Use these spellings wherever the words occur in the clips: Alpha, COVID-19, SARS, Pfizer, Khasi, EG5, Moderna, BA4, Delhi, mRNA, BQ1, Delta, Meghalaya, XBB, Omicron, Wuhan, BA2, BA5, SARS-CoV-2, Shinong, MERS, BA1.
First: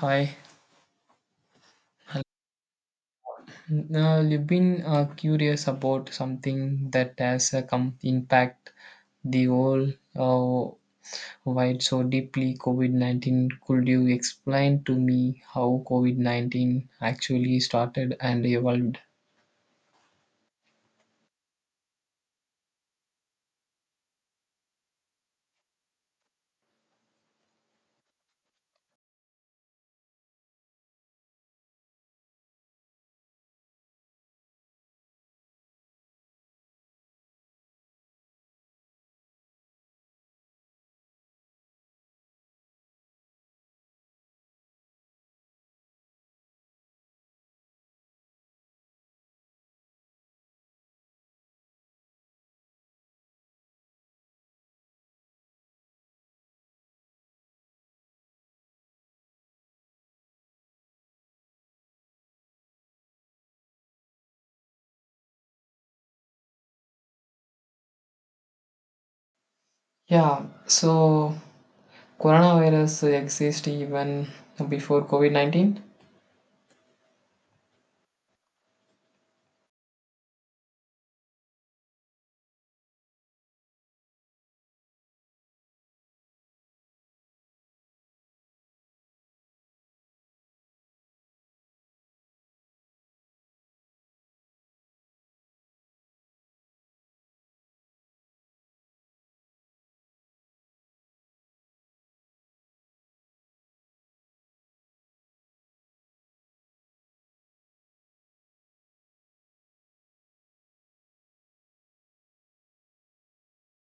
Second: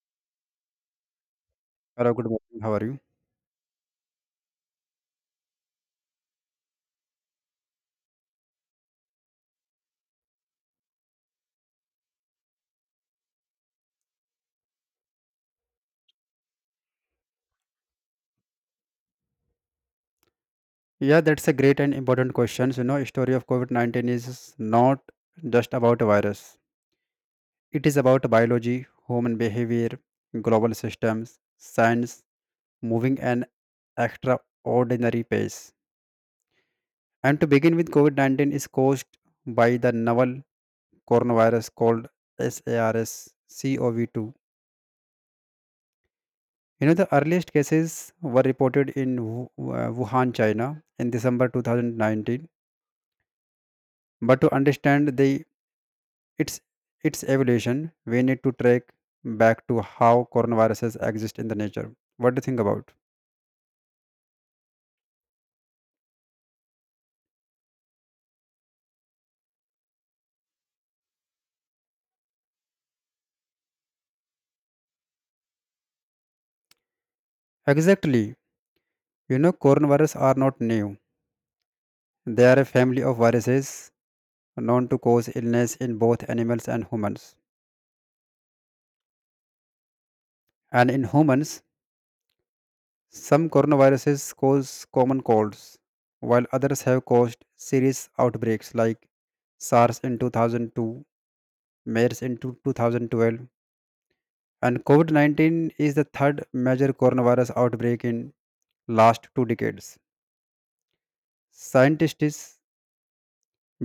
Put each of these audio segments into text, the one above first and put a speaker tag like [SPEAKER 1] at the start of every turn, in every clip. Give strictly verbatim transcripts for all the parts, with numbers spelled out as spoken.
[SPEAKER 1] Hi.
[SPEAKER 2] Hello, good morning. How are you?
[SPEAKER 1] Now, you've been uh, curious about something that has uh, come impact the whole uh, wide so deeply COVID nineteen. Could you explain to me how COVID nineteen actually started and evolved?
[SPEAKER 2] Yeah, that's a great and important question. You know, story of COVID nineteen is not just about a virus. It is about biology, human behavior, global systems, science moving an extraordinary pace. And to begin with, COVID nineteen is caused by the novel coronavirus called SARS-CoV two. You know, the earliest cases were reported in Wu- uh, Wuhan, China in December two thousand nineteen. But to understand the It's its evolution, we need to track back to how coronaviruses exist in the nature. What do you think about?
[SPEAKER 1] Yeah, so coronavirus exists even before COVID nineteen.
[SPEAKER 2] Exactly. You know, coronavirus are not new. They are a family of viruses known to cause illness in both animals and humans. And in humans, some coronaviruses cause common colds, while others have caused serious outbreaks like SARS in two thousand two, MERS in two thousand twelve, and COVID nineteen is the third major coronavirus outbreak in last two decades. Scientists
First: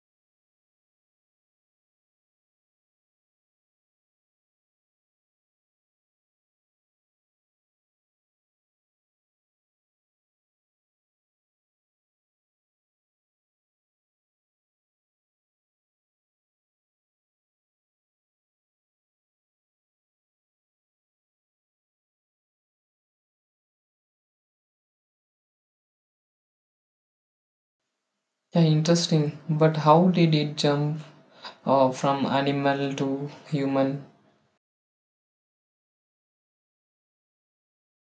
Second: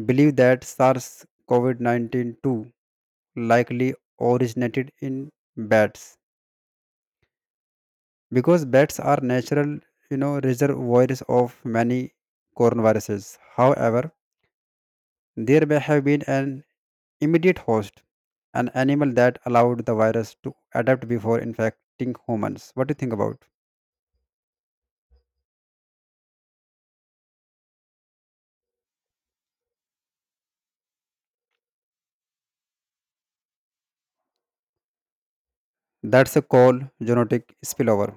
[SPEAKER 2] believe that SARS CoV nineteen too likely originated in bats because bats are natural you know, reservoirs of many coronaviruses. However, there may have been an immediate host, an animal that allowed the virus to adapt before infecting humans. What do you think about?
[SPEAKER 1] Yeah, interesting. But how did it jump uh, from animal to human?
[SPEAKER 2] That's a call genetic spillover.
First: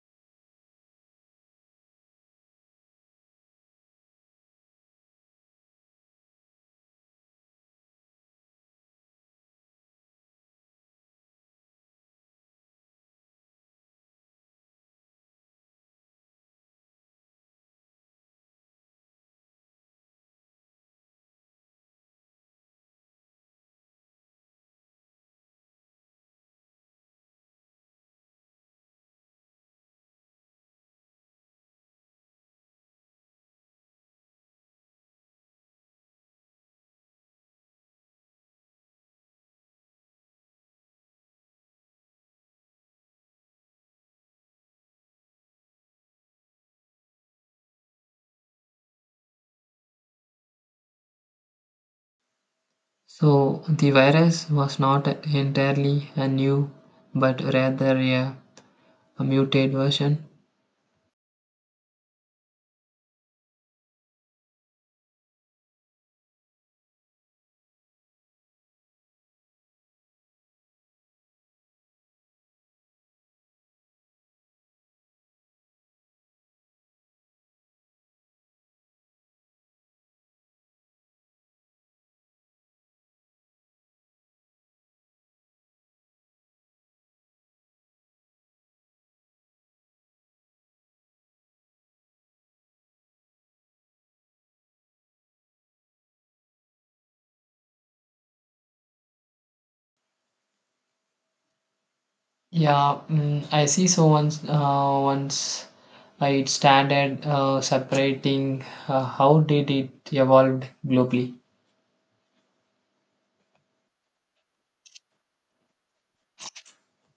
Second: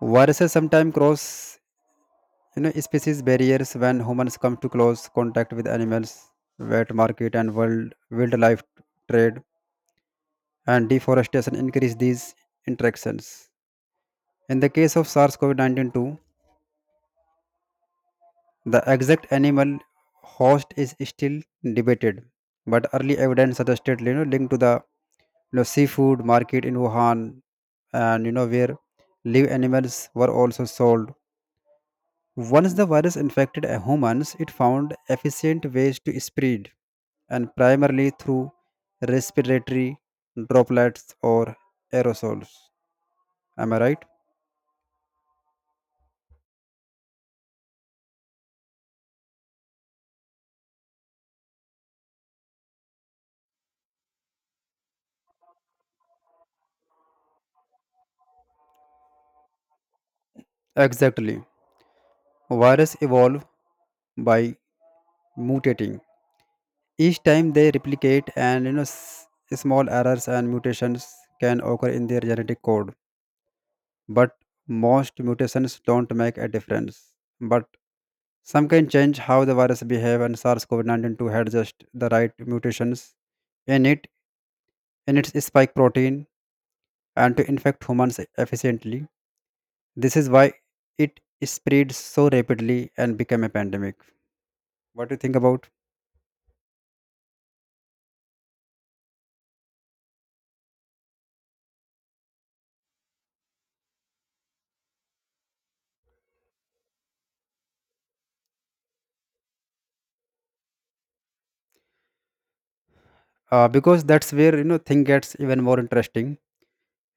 [SPEAKER 2] Viruses sometimes cross You know, species barriers when humans come to close contact with animals, wet market and world wildlife trade, and deforestation increase these interactions. In the case of SARS-CoV nineteen too, the exact animal host is still debated, but early evidence suggested you know linked to the you know, seafood market in Wuhan, and you know where live animals were also sold. Once the virus infected a humans, it found efficient ways to spread, and primarily through respiratory droplets or aerosols. Am I right?
[SPEAKER 1] So the virus was not entirely a new, but rather a, a mutate version.
[SPEAKER 2] Exactly. Virus evolve by mutating. Each time they replicate, and you know, s- small errors and mutations can occur in their genetic code. But most mutations don't make a difference. But some can change how the virus behave, and SARS-CoV two had just the right mutations in it in its spike protein and to infect humans efficiently. This is why it spread so rapidly and became a pandemic. What do you think about?
[SPEAKER 1] Yeah, mm, I see. So once, uh, once uh, it started uh, separating, uh, how did it evolve globally?
[SPEAKER 2] Uh, because that's where you know thing gets even more interesting.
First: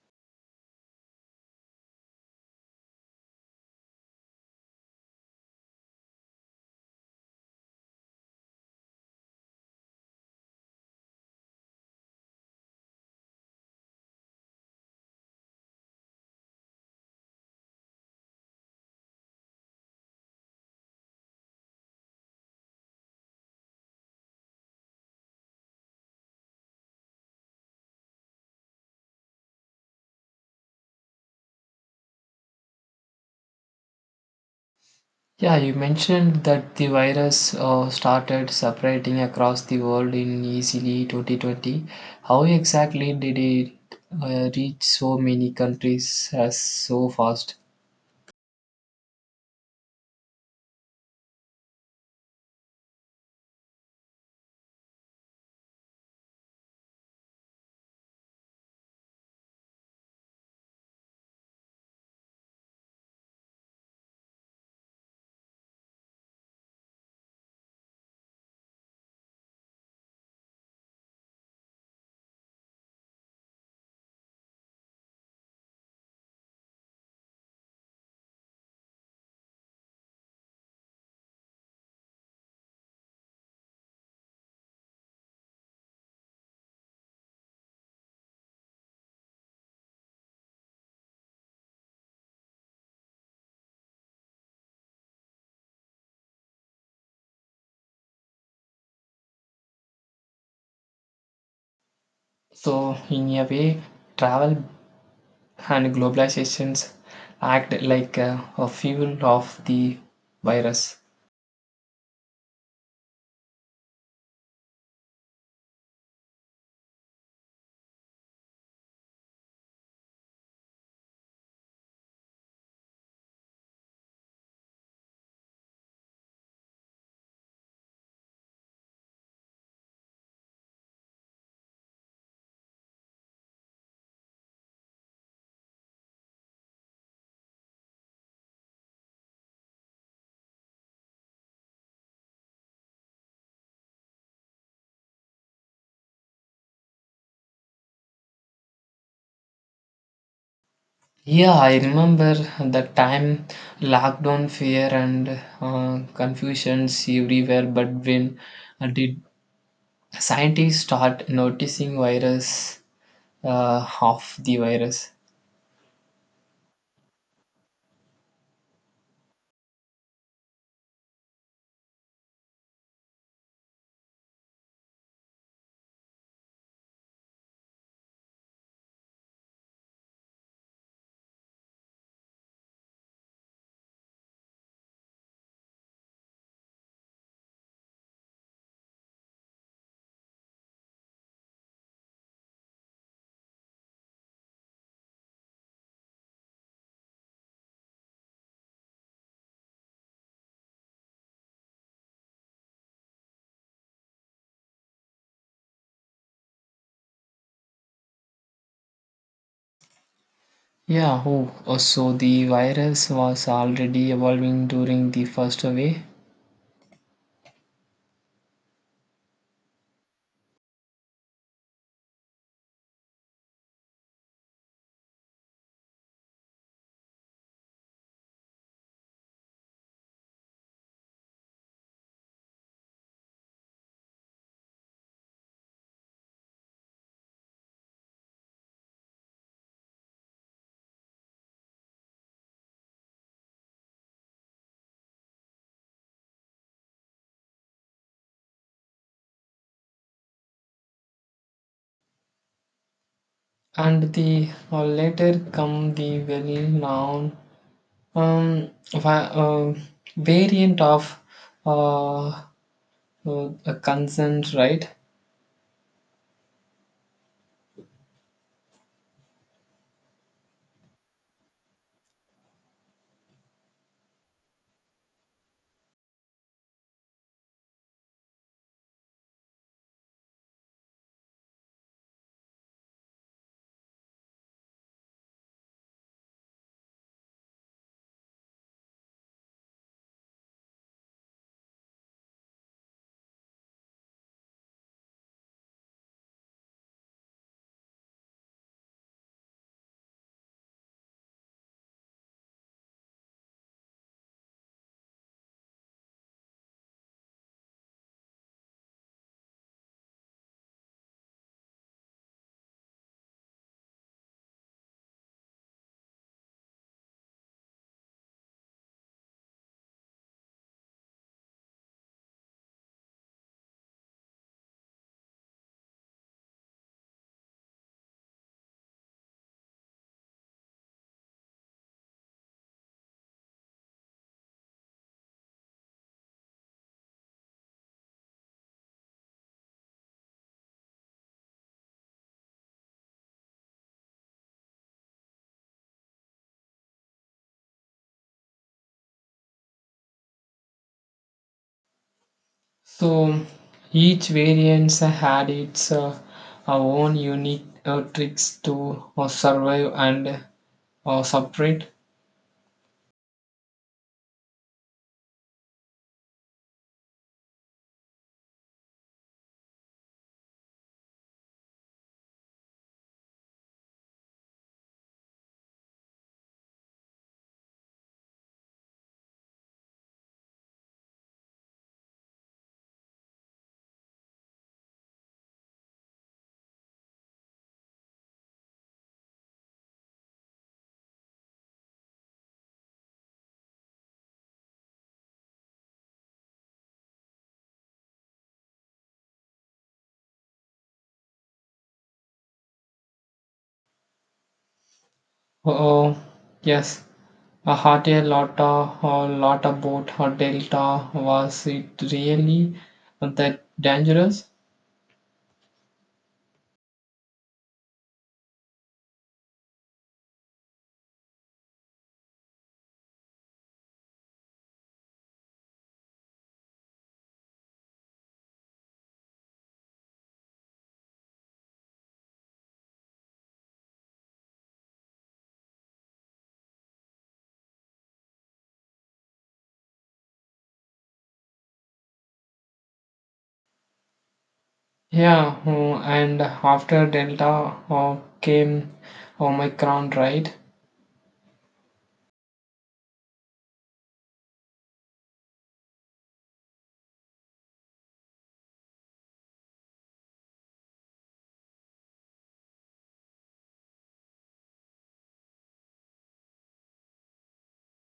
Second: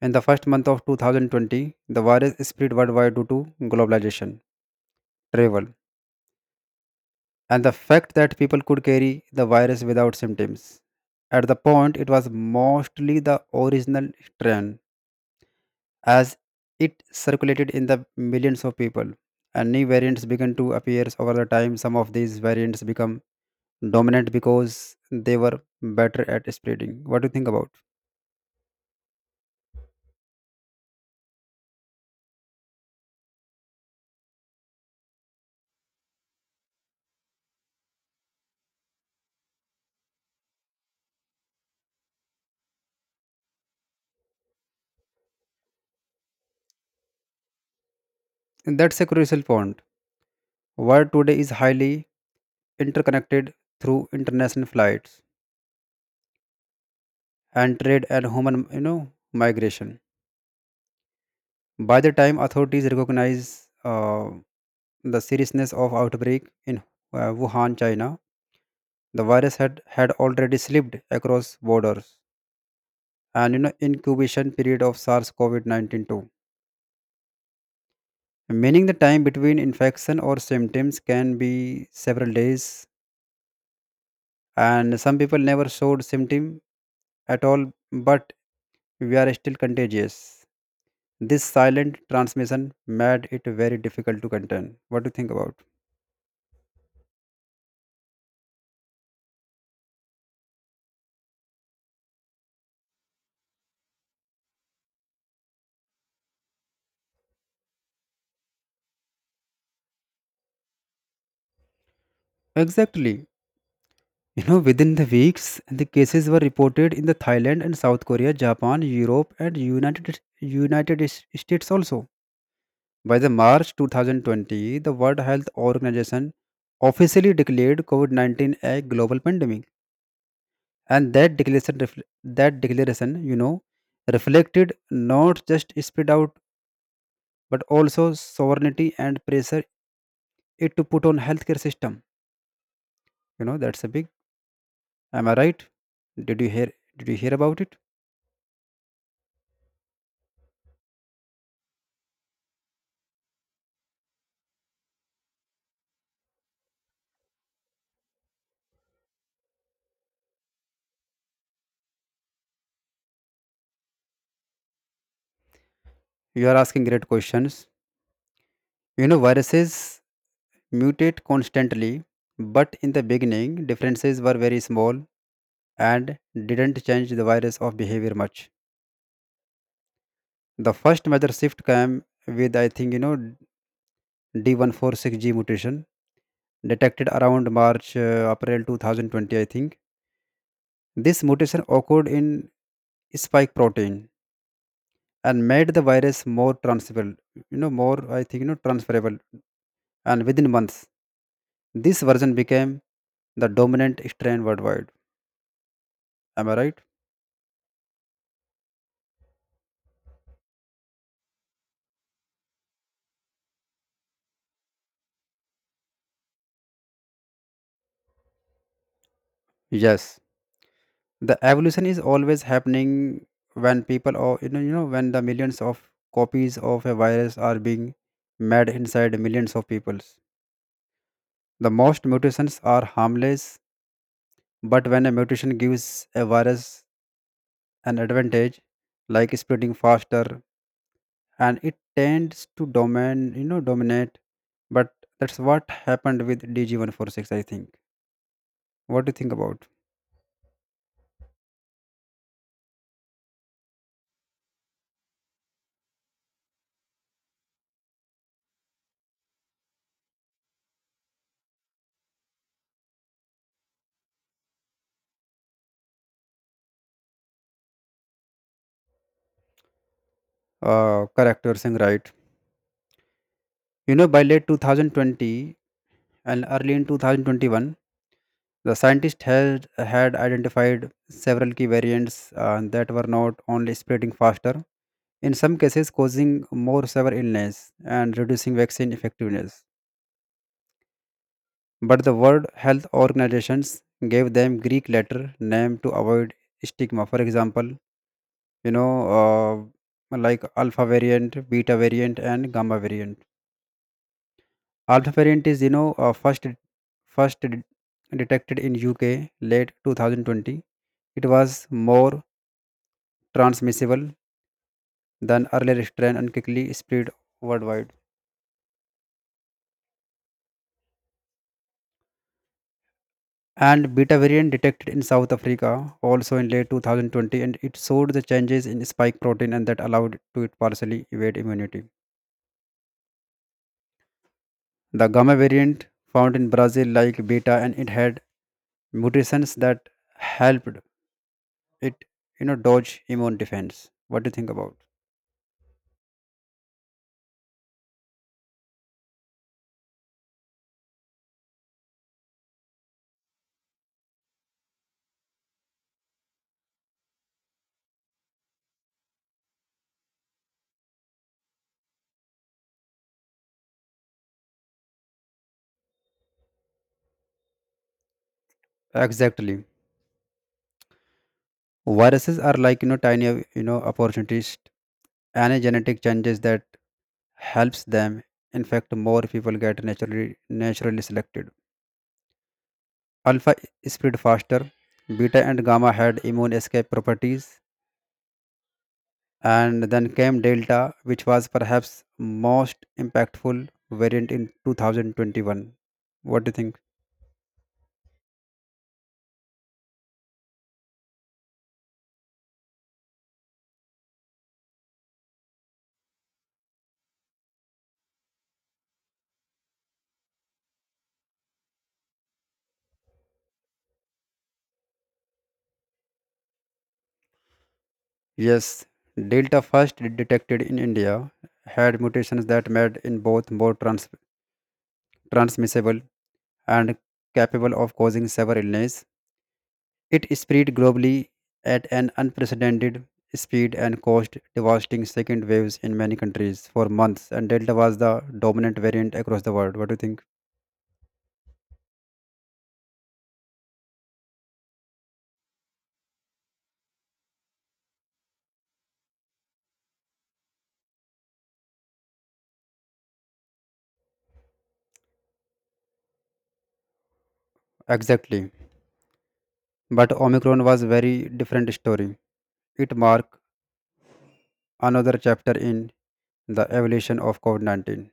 [SPEAKER 2] In the first month of two thousand twenty, the virus spread worldwide due to globalization, travel, and the fact that people could carry the virus without symptoms. At the point, it was mostly the original strain, as it circulated in the millions of people, and new variants began to appear over the time. Some of these variants become dominant because they were better at spreading. What do you think about?
[SPEAKER 1] Yeah, you mentioned that the virus uh, started separating across the world in easily twenty twenty. How exactly did it uh, reach so many countries as so fast?
[SPEAKER 2] And that's a crucial point. World today is highly interconnected through international flights and trade and human, you know, migration. By the time authorities recognize uh, the seriousness of outbreak in uh, Wuhan, China, the virus had, had already slipped across borders, and you know incubation period of SARS-CoV nineteen too. Meaning the time between infection or symptoms can be several days, and some people never showed symptom at all, but we are still contagious. This silent transmission made it very difficult to contain. What do you think about?
[SPEAKER 1] So, in a way, travel and globalizations act like a, a fuel of the virus.
[SPEAKER 2] Exactly. You know, within the weeks, the cases were reported in the Thailand and South Korea, Japan, Europe, and United United S- States also. By the March twenty twenty, the World Health Organization officially declared COVID nineteen a global pandemic, and that declaration refl- that declaration, you know, reflected not just spread out but also sovereignty and pressure it to put on healthcare system. You know, that's a big. Am I right? Did you hear? Did you hear about it?
[SPEAKER 1] Yeah, I remember the time lockdown fear and uh, confusions everywhere. But when uh, did scientists start noticing virus uh, of the virus?
[SPEAKER 2] You are asking great questions. You know, viruses mutate constantly, but in the beginning, differences were very small and didn't change the virus of behavior much. The first major shift came with, I think, you know, D one four six G mutation detected around March, uh, April twenty twenty, I think. This mutation occurred in spike protein and made the virus more transferable, you know, more, I think, you know, transferable. And within months, this version became the dominant strain worldwide. Am I right?
[SPEAKER 1] Yeah, oh, oh, so the virus was already evolving during the first wave.
[SPEAKER 2] Yes, the evolution is always happening when people or you know you know when the millions of copies of a virus are being made inside millions of peoples. The most mutations are harmless, but when a mutation gives a virus an advantage, like spreading faster, and it tends to domain you know dominate. But that's what happened with D G one four six, I think. What do you think about?
[SPEAKER 1] And the uh, later come the well-known um, va- uh, variant of uh, uh, a consent, right?
[SPEAKER 2] Uh, correct? You're saying right. You know, by late twenty twenty, and early in two thousand twenty-one, the scientists had, had identified several key variants uh, that were not only spreading faster, in some cases causing more severe illness and reducing vaccine effectiveness. But the World Health Organizations gave them Greek letter name to avoid stigma. For example, you know, uh, like alpha variant, beta variant, and gamma variant. Alpha is, you know, uh, first first det- detected in U K late twenty twenty. It was more transmissible than earlier strain and quickly spread worldwide. And beta variant detected in South Africa also in late twenty twenty, and it showed the changes in spike protein and that allowed to it partially evade immunity. The gamma variant found in Brazil like beta, and it had mutations that helped it, you know, dodge immune defense. What do you think about?
[SPEAKER 1] So each variant had its uh, own unique uh, tricks to uh, survive and uh, separate.
[SPEAKER 2] Exactly. Viruses are like you know tiny, you know opportunities. Any genetic changes that helps them infect more people get naturally naturally selected. Alpha spread faster. Beta and gamma had immune escape properties, and then came Delta, which was perhaps most impactful variant in twenty twenty-one. What do you think?
[SPEAKER 1] Oh, yes. A hotel lot of a lot about hotel delta was it really that dangerous?
[SPEAKER 2] Yes. Delta first detected in India had mutations that made in both more trans- transmissible and capable of causing severe illness. It spread globally at an unprecedented speed and caused devastating second waves in many countries for months. And Delta was the dominant variant across the world. What do you think?
[SPEAKER 1] Yeah, oh, and after Delta oh, came Omicron, right?
[SPEAKER 2] Exactly. But Omicron was very different story. It marked another chapter in the evolution of COVID nineteen.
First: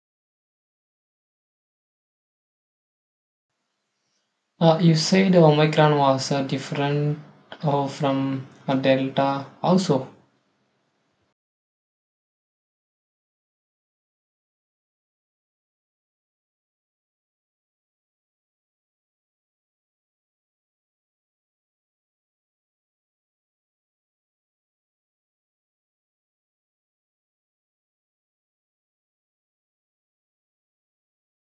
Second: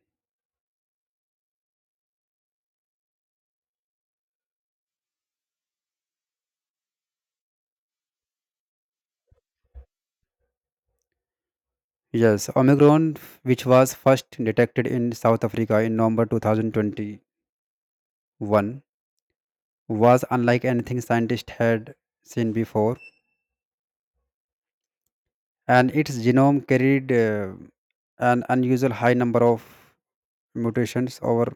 [SPEAKER 1] Uh, you said Omicron was uh, different uh, from uh, Delta also.
[SPEAKER 2] Yes, Omicron, which was first detected in South Africa in November twenty twenty-one, was unlike anything scientists had seen before, and its genome carried uh, an unusual high number of mutations over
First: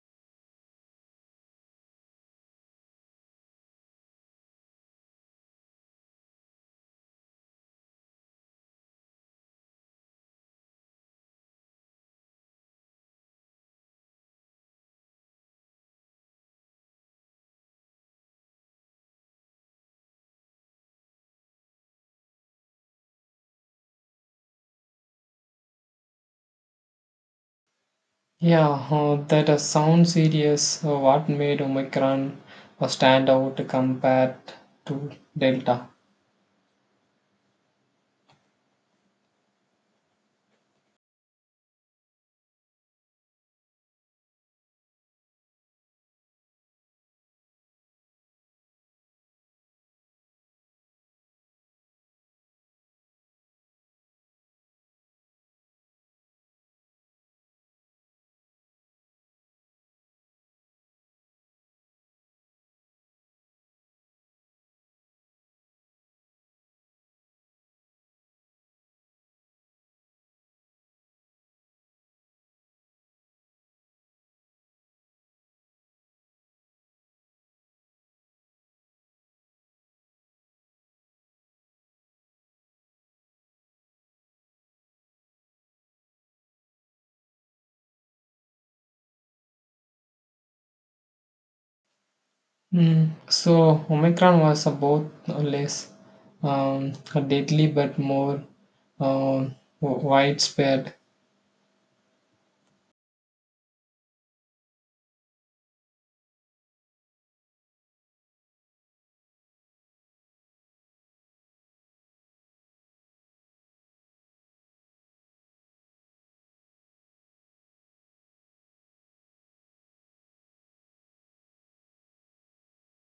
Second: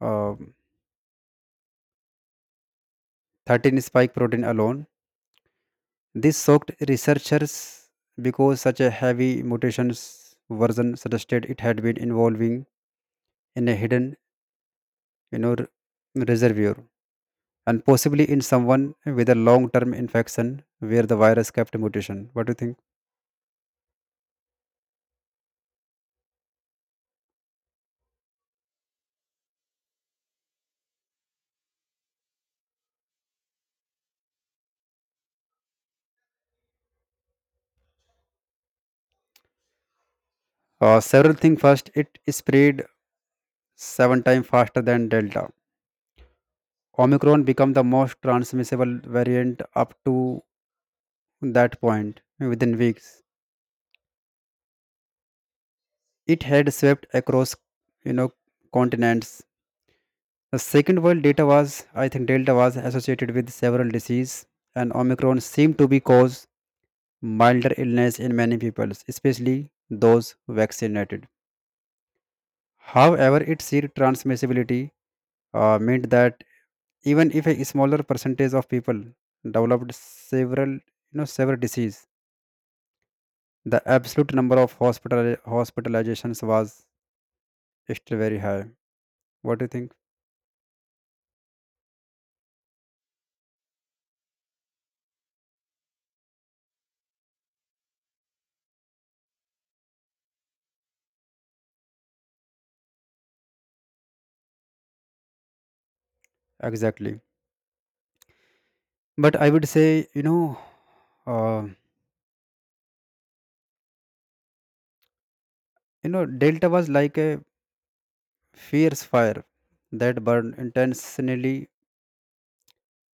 [SPEAKER 2] uh, thirteen spike protein alone. This shocked researchers because such a heavy mutations version suggested it had been involving in a hidden, you know, r- reservoir and possibly in someone with a long-term infection where the virus kept mutation. What do you think?
[SPEAKER 1] Yeah, uh, that uh, sounds serious. Uh, what made Omicron uh, stand out compared to Delta?
[SPEAKER 2] Uh, several things. First, it spread seven times faster than Delta. Omicron became the most transmissible variant up to that point within weeks. It had swept across you know continents. The second world data was I think Delta was associated with several disease, and Omicron seemed to be cause milder illness in many people, especially those vaccinated. However, its sheer transmissibility uh, meant that even if a smaller percentage of people developed several you know severe disease, the absolute number of hospital hospitalizations was still very high. What do you think?
[SPEAKER 1] Mm, so, Omicron was uh, both uh, less um, deadly but more uh, widespread.
[SPEAKER 2] Exactly. But I would say, you know uh, you know Delta was like a fierce fire that burned intensely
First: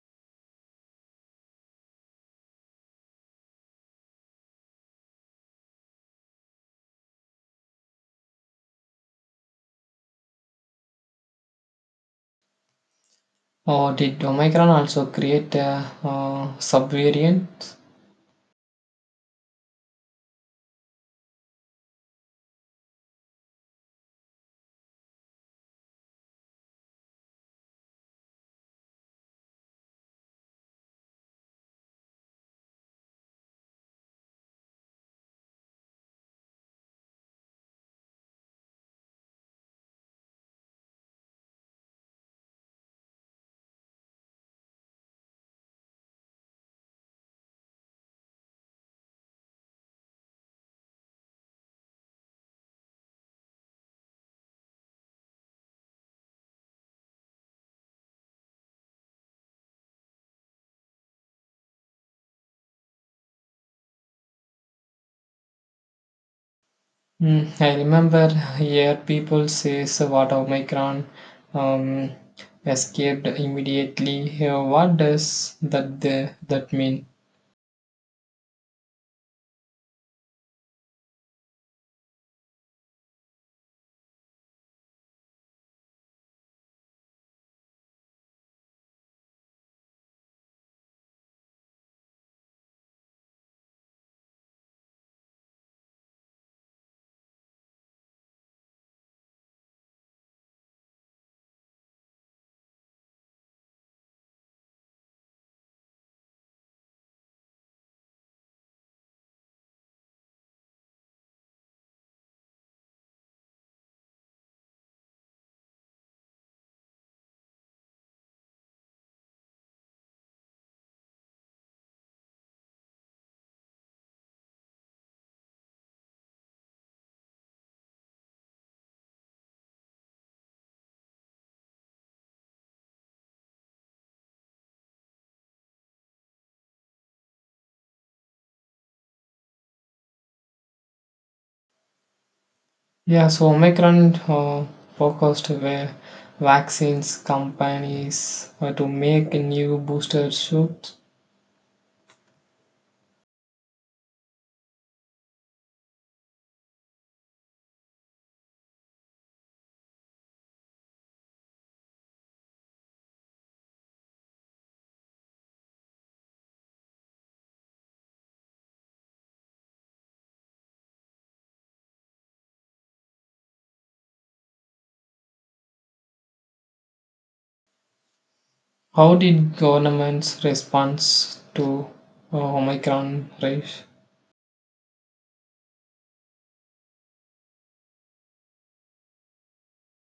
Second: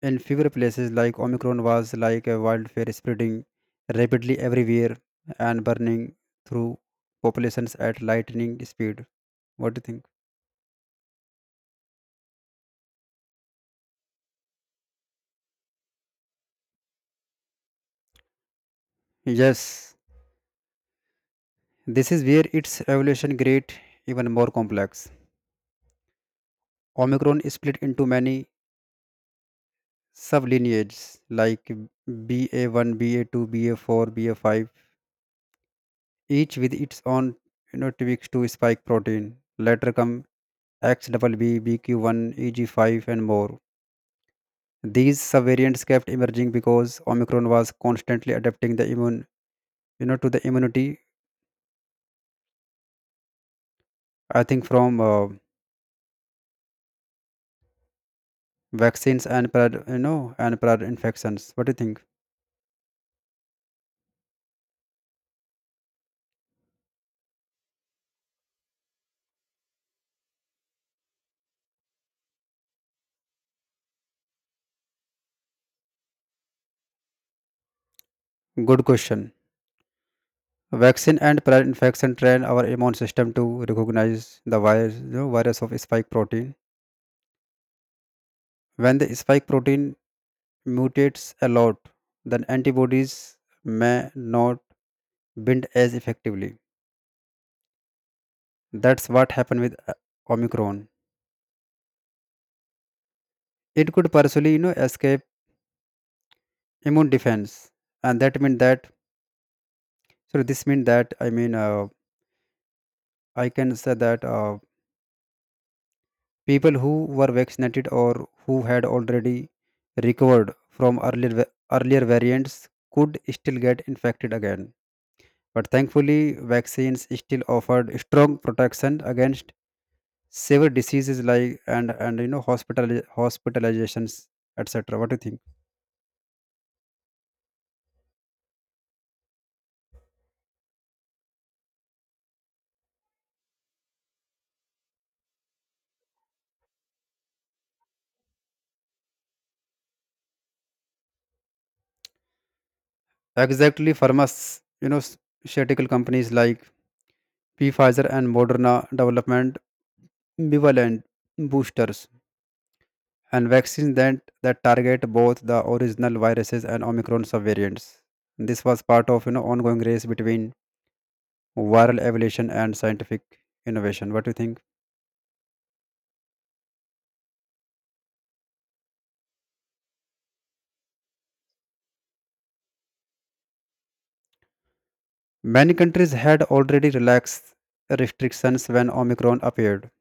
[SPEAKER 2] in fewer places. Like Omicron was like a wildfire spreading rapidly everywhere and burning through populations at lightning speed. What do you think?
[SPEAKER 1] Or did Omicron also create a uh, subvariant?
[SPEAKER 2] Yes. This is where its evolution great even more complex. Omicron is split into many sublineages like B A one, B A two, B A four, B A five, each with its own you know, T B X two spike protein. Later come X XBB, B Q one, E G five, and more. These subvariants kept emerging because Omicron was constantly adapting the immune, you know, to the immunity. I think from uh, vaccines and prior, you know, and prior infections. What do you think?
[SPEAKER 1] Mm, I remember here people says what Omicron um, escaped immediately. Uh, what does that the, that mean?
[SPEAKER 2] Good question. Vaccine and prior infection train our immune system to recognize the virus, you know, virus of spike protein. When the spike protein mutates a lot, then antibodies may not bind as effectively. That's what happened with uh, Omicron. It could partially, you know, escape immune defense, and that means that. So this means that, I mean, uh, I can say that uh, people who were vaccinated or who had already recovered from earlier, va- earlier variants could still get infected again. But thankfully, vaccines still offered strong protection against severe diseases like and and you know hospital hospitalizations, et cetera. What do you think?
[SPEAKER 1] Yeah, so Omicron uh, focused where vaccines companies uh, to make new booster shoots.
[SPEAKER 2] Exactly, pharmas you know pharmaceutical companies like Pfizer and Moderna development bivalent boosters and vaccines that, that target both the original viruses and Omicron subvariants. This was part of you know ongoing race between viral evolution and scientific innovation. What do you think?
[SPEAKER 1] How did governments response to uh, Omicron race?
[SPEAKER 2] Many countries had already relaxed restrictions when Omicron appeared,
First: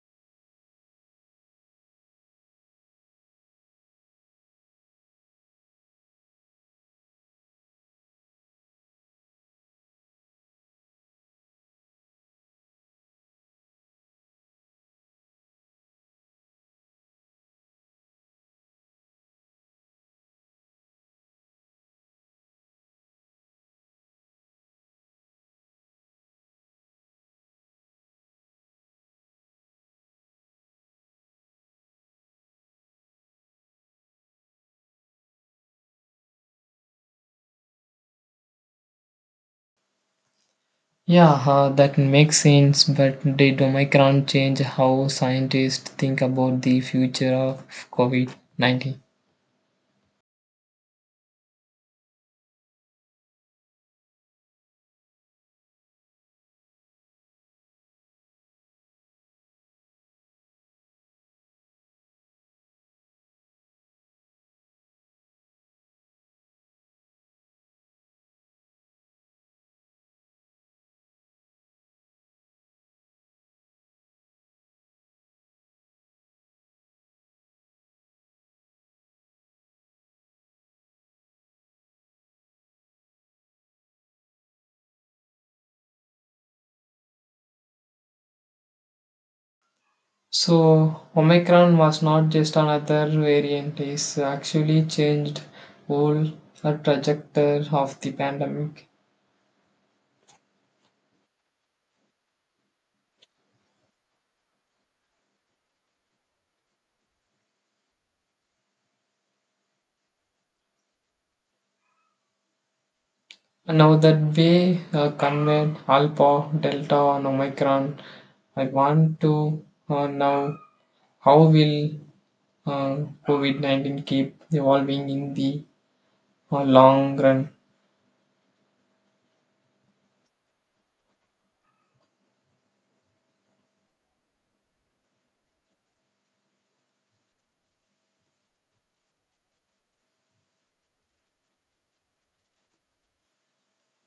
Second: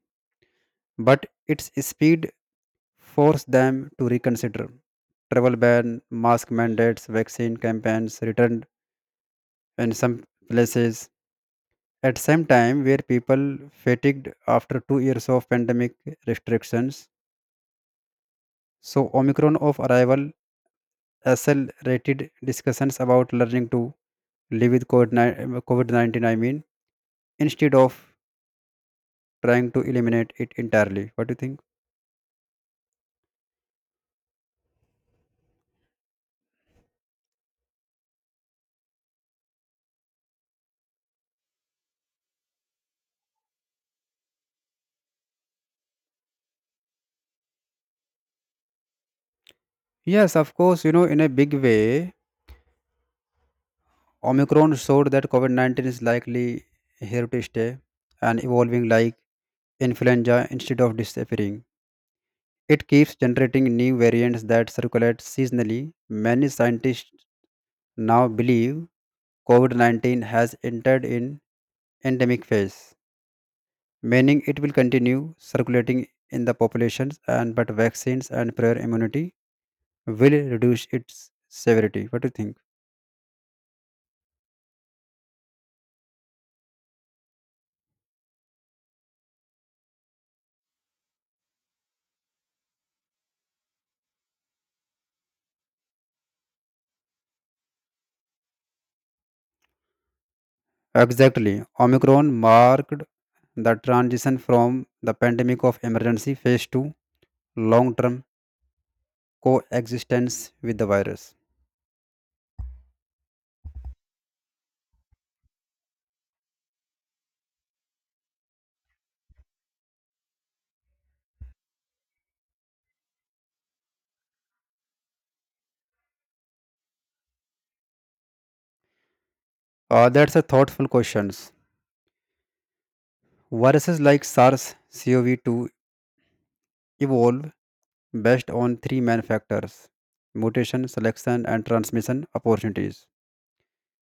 [SPEAKER 2] but its speed forced them to reconsider. Travel ban, mask mandates, vaccine campaigns returned in some places. At same time, where people fatigued after two years of pandemic restrictions. So, Omicron of arrival accelerated discussions about learning to live with COVID nineteen, I mean, instead of trying to eliminate it entirely. What do you think?
[SPEAKER 1] Yeah, uh, that makes sense, but did Omicron change how scientists think about the future of COVID nineteen?
[SPEAKER 2] Yes, of course, you know, in a big way, Omicron showed that COVID nineteen is likely here to stay and evolving like influenza instead of disappearing. It keeps generating new variants that circulate seasonally. Many scientists now believe COVID nineteen has entered in endemic phase, meaning it will continue circulating in the populations and but vaccines and prior immunity will reduce its severity. What do you think?
[SPEAKER 1] So, Omicron was not just another variant, it's actually changed whole uh, trajectory of the pandemic.
[SPEAKER 2] Exactly. Omicron marked the transition from the pandemic of emergency phase to long term coexistence with the virus.
[SPEAKER 1] Now that we uh, convert Alpha, Delta, and Omicron, I want to uh, know how will uh, COVID nineteen keep evolving in the uh, long run?
[SPEAKER 2] Uh, that's a thoughtful question. Viruses like sars cov two evolve based on three main factors: mutation, selection and transmission opportunities.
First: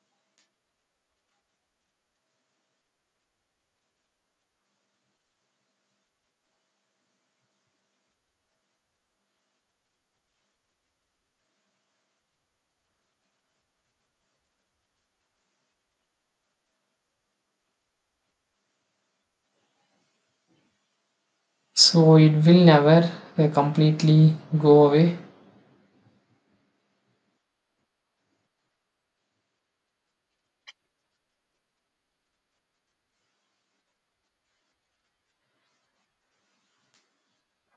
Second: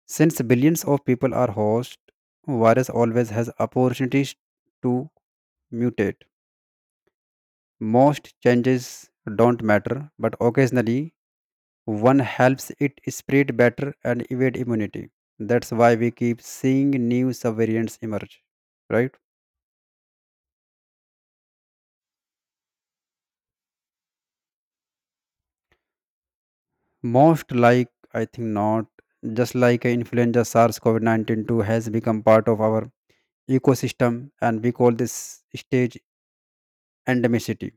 [SPEAKER 2] Since billions of people are host, virus always has opportunities to mutate. Most changes don't matter, but occasionally one helps it spread better and evade immunity. That's why we keep seeing new subvariants emerge, right?
[SPEAKER 1] So it will never uh, completely go away.
[SPEAKER 2] Most like, I think not, just like influenza SARS CoV nineteen two has become part of our ecosystem, and we call this stage endemicity,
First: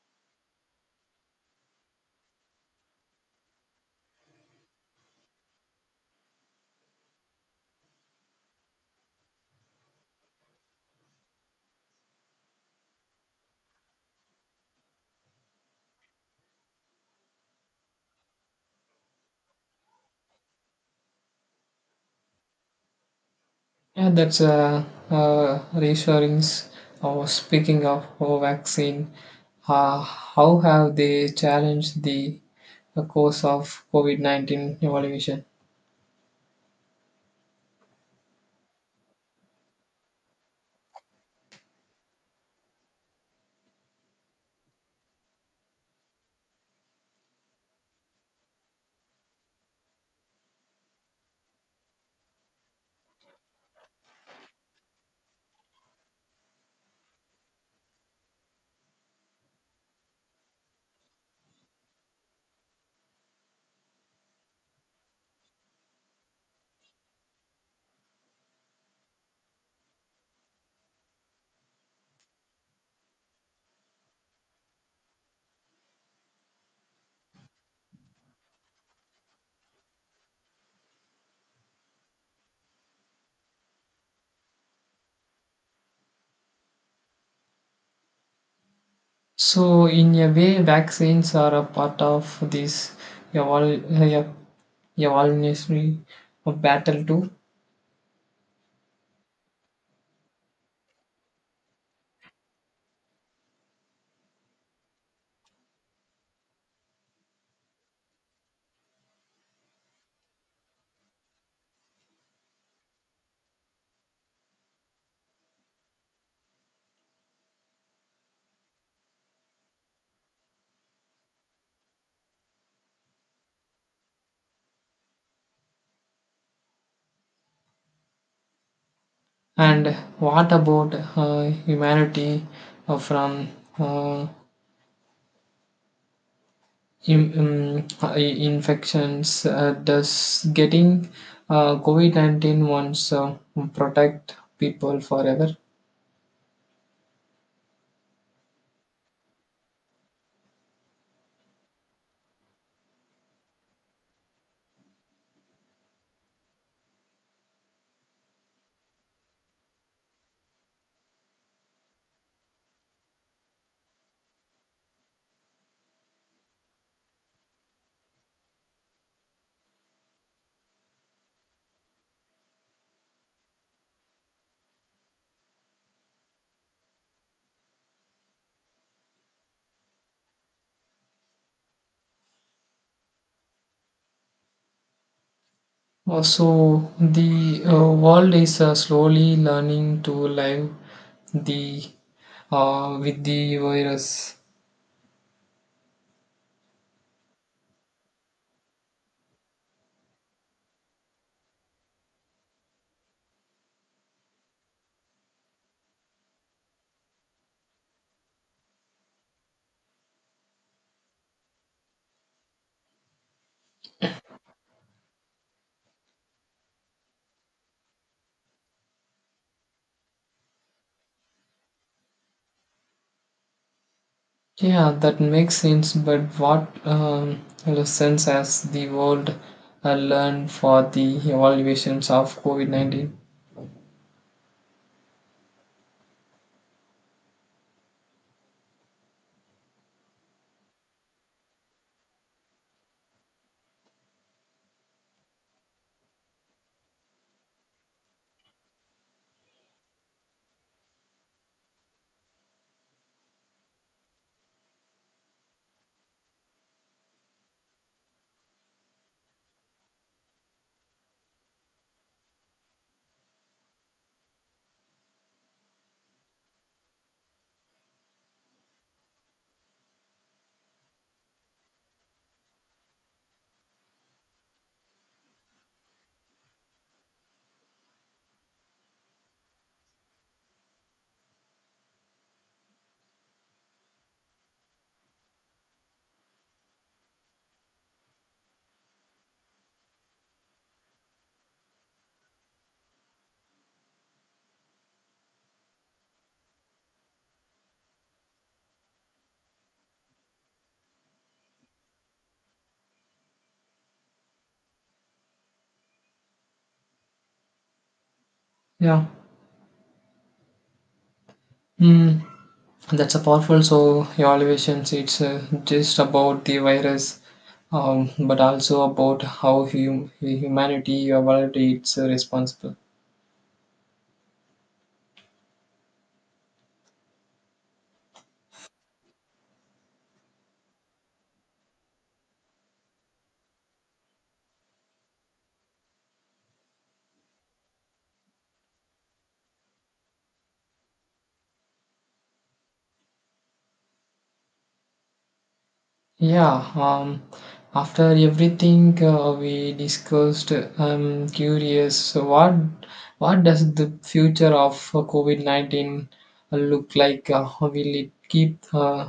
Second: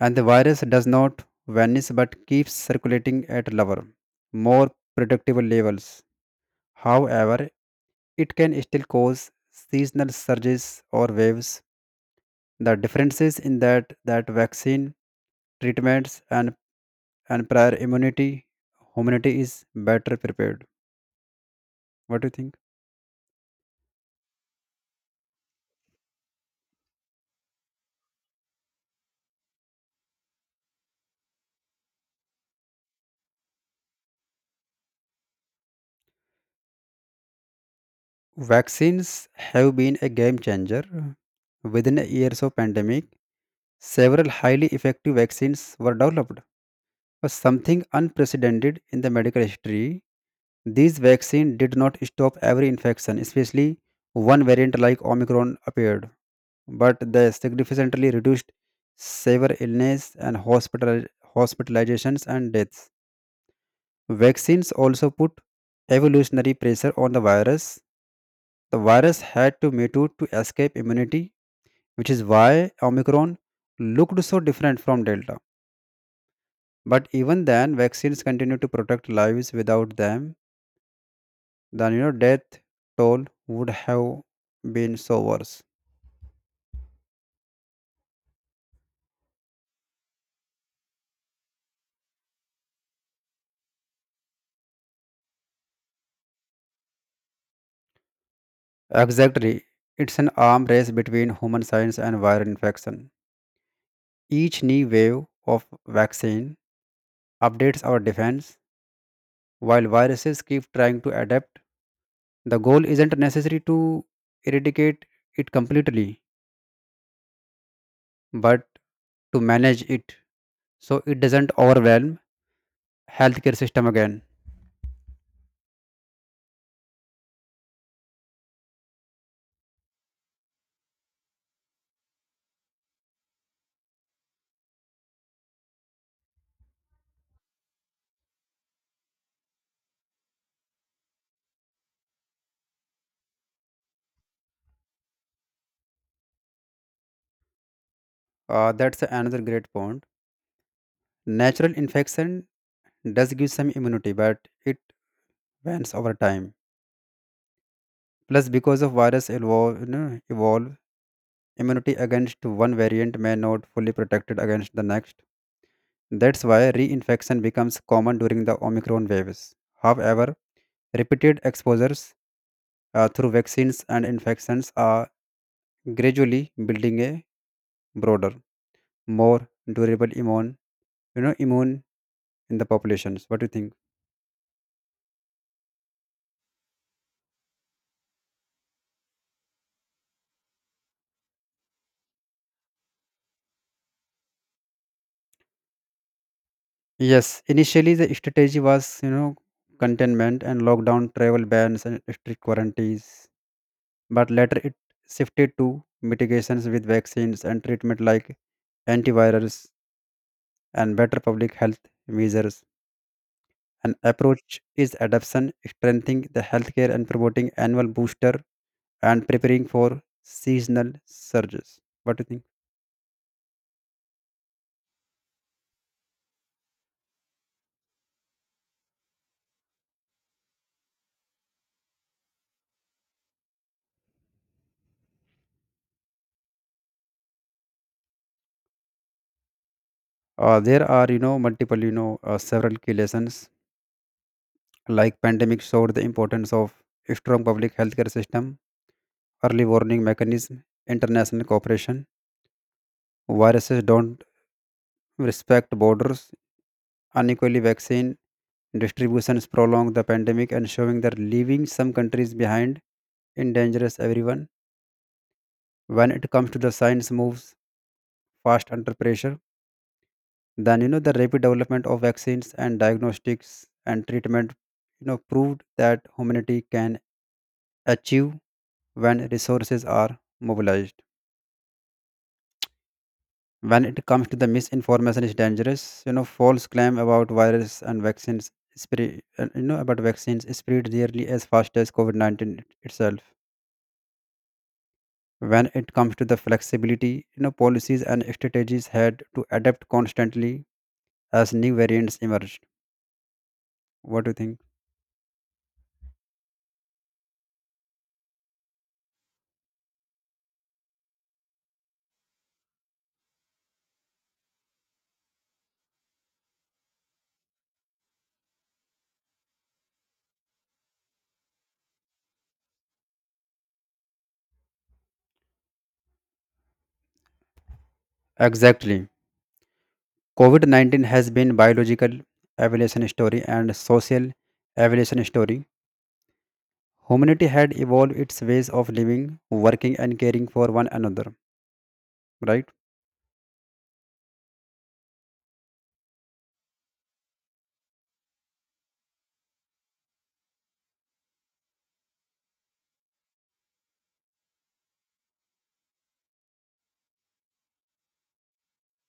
[SPEAKER 2] and the virus does not vanish but keeps circulating at lower, more predictable levels. However, it can still cause seasonal surges or waves. The differences in that that vaccine treatments and, and prior immunity, humanity is better prepared. What do you think?
[SPEAKER 1] Yeah, that's a, uh reassuring. Or speaking of uh, vaccine, uh, how have they challenged the uh, course of COVID nineteen evolution?
[SPEAKER 2] Vaccines have been a game changer. Within years of pandemic, several highly effective vaccines were developed, was something unprecedented in the medical history. These vaccines did not stop every infection, especially one variant like Omicron appeared, but they significantly reduced severe illness and hospital, hospitalizations and deaths. Vaccines also put evolutionary pressure on the virus. The virus had to mutate to escape immunity, which is why Omicron looked so different from Delta. But even then, vaccines continue to protect lives. Without them, then you know death toll would have been so worse.
[SPEAKER 1] So in a way, vaccines are a part of this evol- uh, evolutionary battle too.
[SPEAKER 2] Exactly. It's an arm race between human science and viral infection. Each new wave of vaccine updates our defense while viruses keep trying to adapt. The goal isn't necessary to eradicate it completely, but to manage it so it doesn't overwhelm healthcare system again.
[SPEAKER 1] And what about uh, humanity uh, from uh, in, um, uh, i- infections. Uh, does getting uh, COVID nineteen once uh, protect people forever?
[SPEAKER 2] Uh, that's another great point. Natural infection does give some immunity, but it Vans over time. Plus, because of virus evolve, you know, evolve, immunity against one variant may not fully protected against the next. That's why reinfection becomes common during the Omicron waves. However, repeated exposures uh, through vaccines and infections are gradually building a broader, more durable immune, you know, immune in the populations. What do you think?
[SPEAKER 1] Also, the uh, world is uh, slowly learning to live the uh, with the virus.
[SPEAKER 2] Yes, initially the strategy was, you know, containment and lockdown, travel bans and strict quarantines, but later it shifted to mitigations with vaccines and treatment like antivirals and better public health measures. An approach is adoption, strengthening the healthcare and promoting annual booster and preparing for seasonal surges. What do you think?
[SPEAKER 1] Yeah, that makes sense. But what um, lessons has the world uh, learned for the evaluations of COVID nineteen?
[SPEAKER 2] Uh, there are, you know, multiple, you know, uh, several key lessons like pandemic showed the importance of strong public healthcare system, early warning mechanism, international cooperation. Viruses don't respect borders. Unequally vaccine distributions prolonged the pandemic and showing that leaving some countries behind endangers everyone. When it comes to the science moves fast under pressure, then you know the rapid development of vaccines and diagnostics and treatment, you know, proved that humanity can achieve when resources are mobilized. When it comes to the misinformation is dangerous, you know, false claim about virus and vaccines spread uh, you know about vaccines spread nearly as fast as COVID nineteen itself. When it comes to the flexibility, you know, policies and strategies had to adapt constantly as new variants emerged. What do you think?
[SPEAKER 1] Yeah. Hmm. That's a powerful. So evaluations, it's uh, just about the virus, um, but also about how hum- humanity evaluates uh, responsible.
[SPEAKER 2] Exactly. COVID nineteen has been biological evolution story and social evolution story. Humanity had evolved its ways of living, working and caring for one another, right?
[SPEAKER 1] Yeah. Um, after everything uh, we discussed, I'm curious. So what what does the future of uh, COVID nineteen look like? Uh, will it keep uh,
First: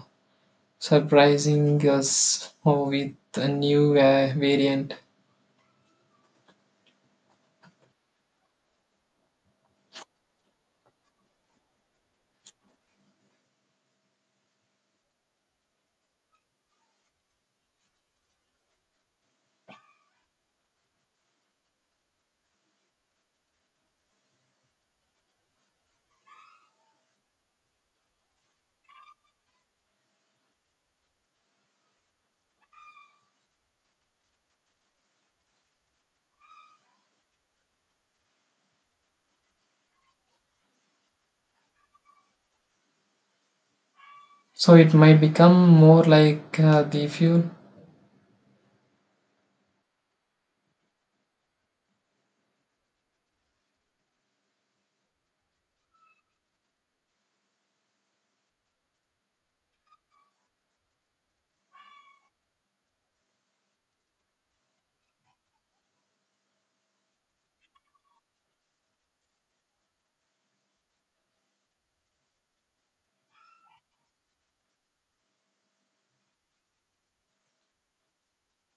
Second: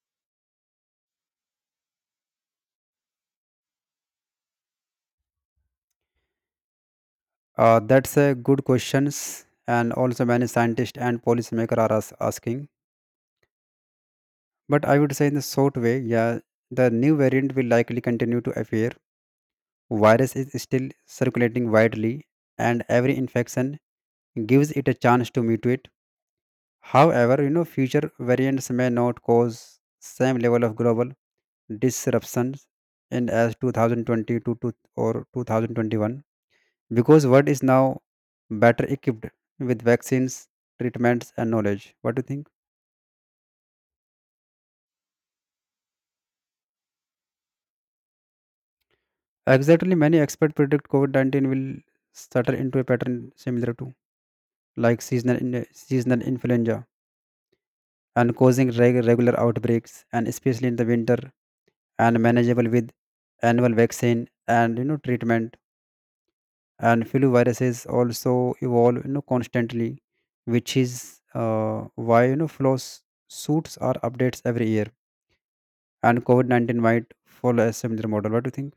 [SPEAKER 1] surprising us uh, with a new uh, variant?
[SPEAKER 2] Uh, that's a good questions, and also many scientists and policymakers are as- asking. But I would say in the short way, yeah, the new variant will likely continue to appear. Virus is still circulating widely, and every infection gives it a chance to mutate. However, you know, future variants may not cause same level of global disruptions in as two thousand twenty-two to, or twenty twenty-one, because world is now better equipped with vaccines, treatments, and knowledge. What do you think?
[SPEAKER 1] So it might become more like uh, the fuel.
[SPEAKER 2] Exactly, many experts predict COVID nineteen will settle into a pattern similar to like seasonal in, seasonal influenza and causing reg- regular outbreaks, and especially in the winter, and manageable with annual vaccine and you know treatment. And flu viruses also evolve you know constantly, which is uh, why you know flu s- suits are updates every year and COVID nineteen might follow a similar model. What do you think?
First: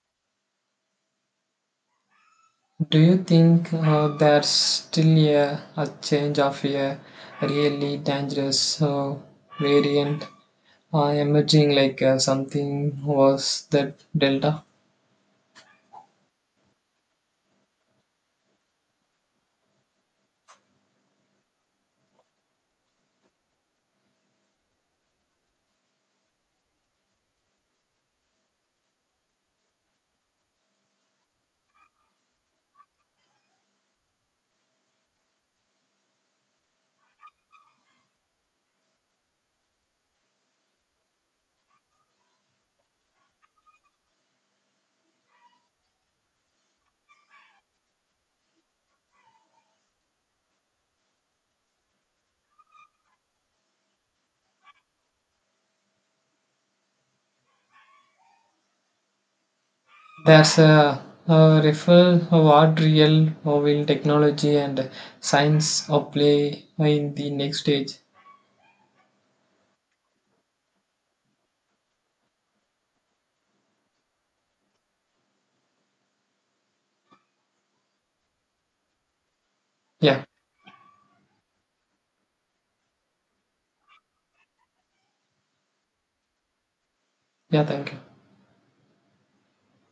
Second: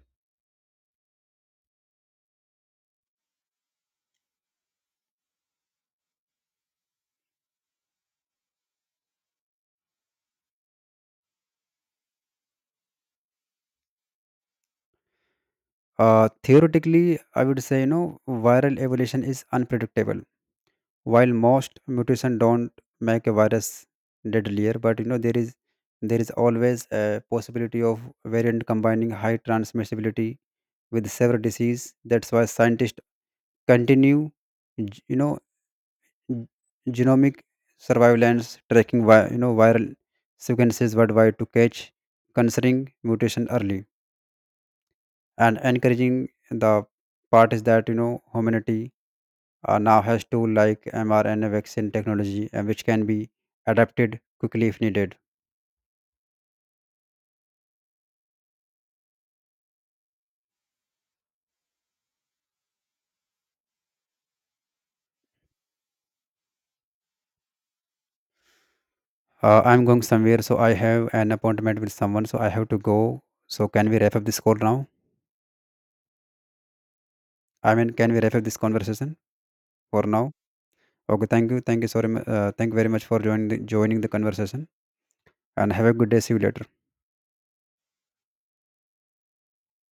[SPEAKER 1] Do you think uh, there's still a, a change of a really dangerous uh, variant uh, emerging like uh, something was that Delta?
[SPEAKER 2] Uh, theoretically, I would say, you know, viral evolution is unpredictable. While most mutation don't make a virus deadlier, but you know, there is there is always a possibility of variant combining high transmissibility with severe disease. That's why scientists continue, g- you know, g- genomic surveillance tracking, vi- you know, viral sequences worldwide to catch concerning mutation early. And encouraging the part is that you know humanity uh, now has tool like mrna vaccine technology uh, which can be adapted quickly if needed.
[SPEAKER 1] There's a, a referral of what real uh, will technology and science uh, play in the next stage.
[SPEAKER 2] Uh, i'm going somewhere so I have an appointment with someone, so I have to go. So can we wrap up this call now? I mean, can we wrap up this conversation for now?
[SPEAKER 1] Yeah,
[SPEAKER 2] Okay, thank you, thank you, sorry. Uh, thank you very much for joining the, joining the conversation, and have a good day, see you later.
[SPEAKER 1] yeah, thank you.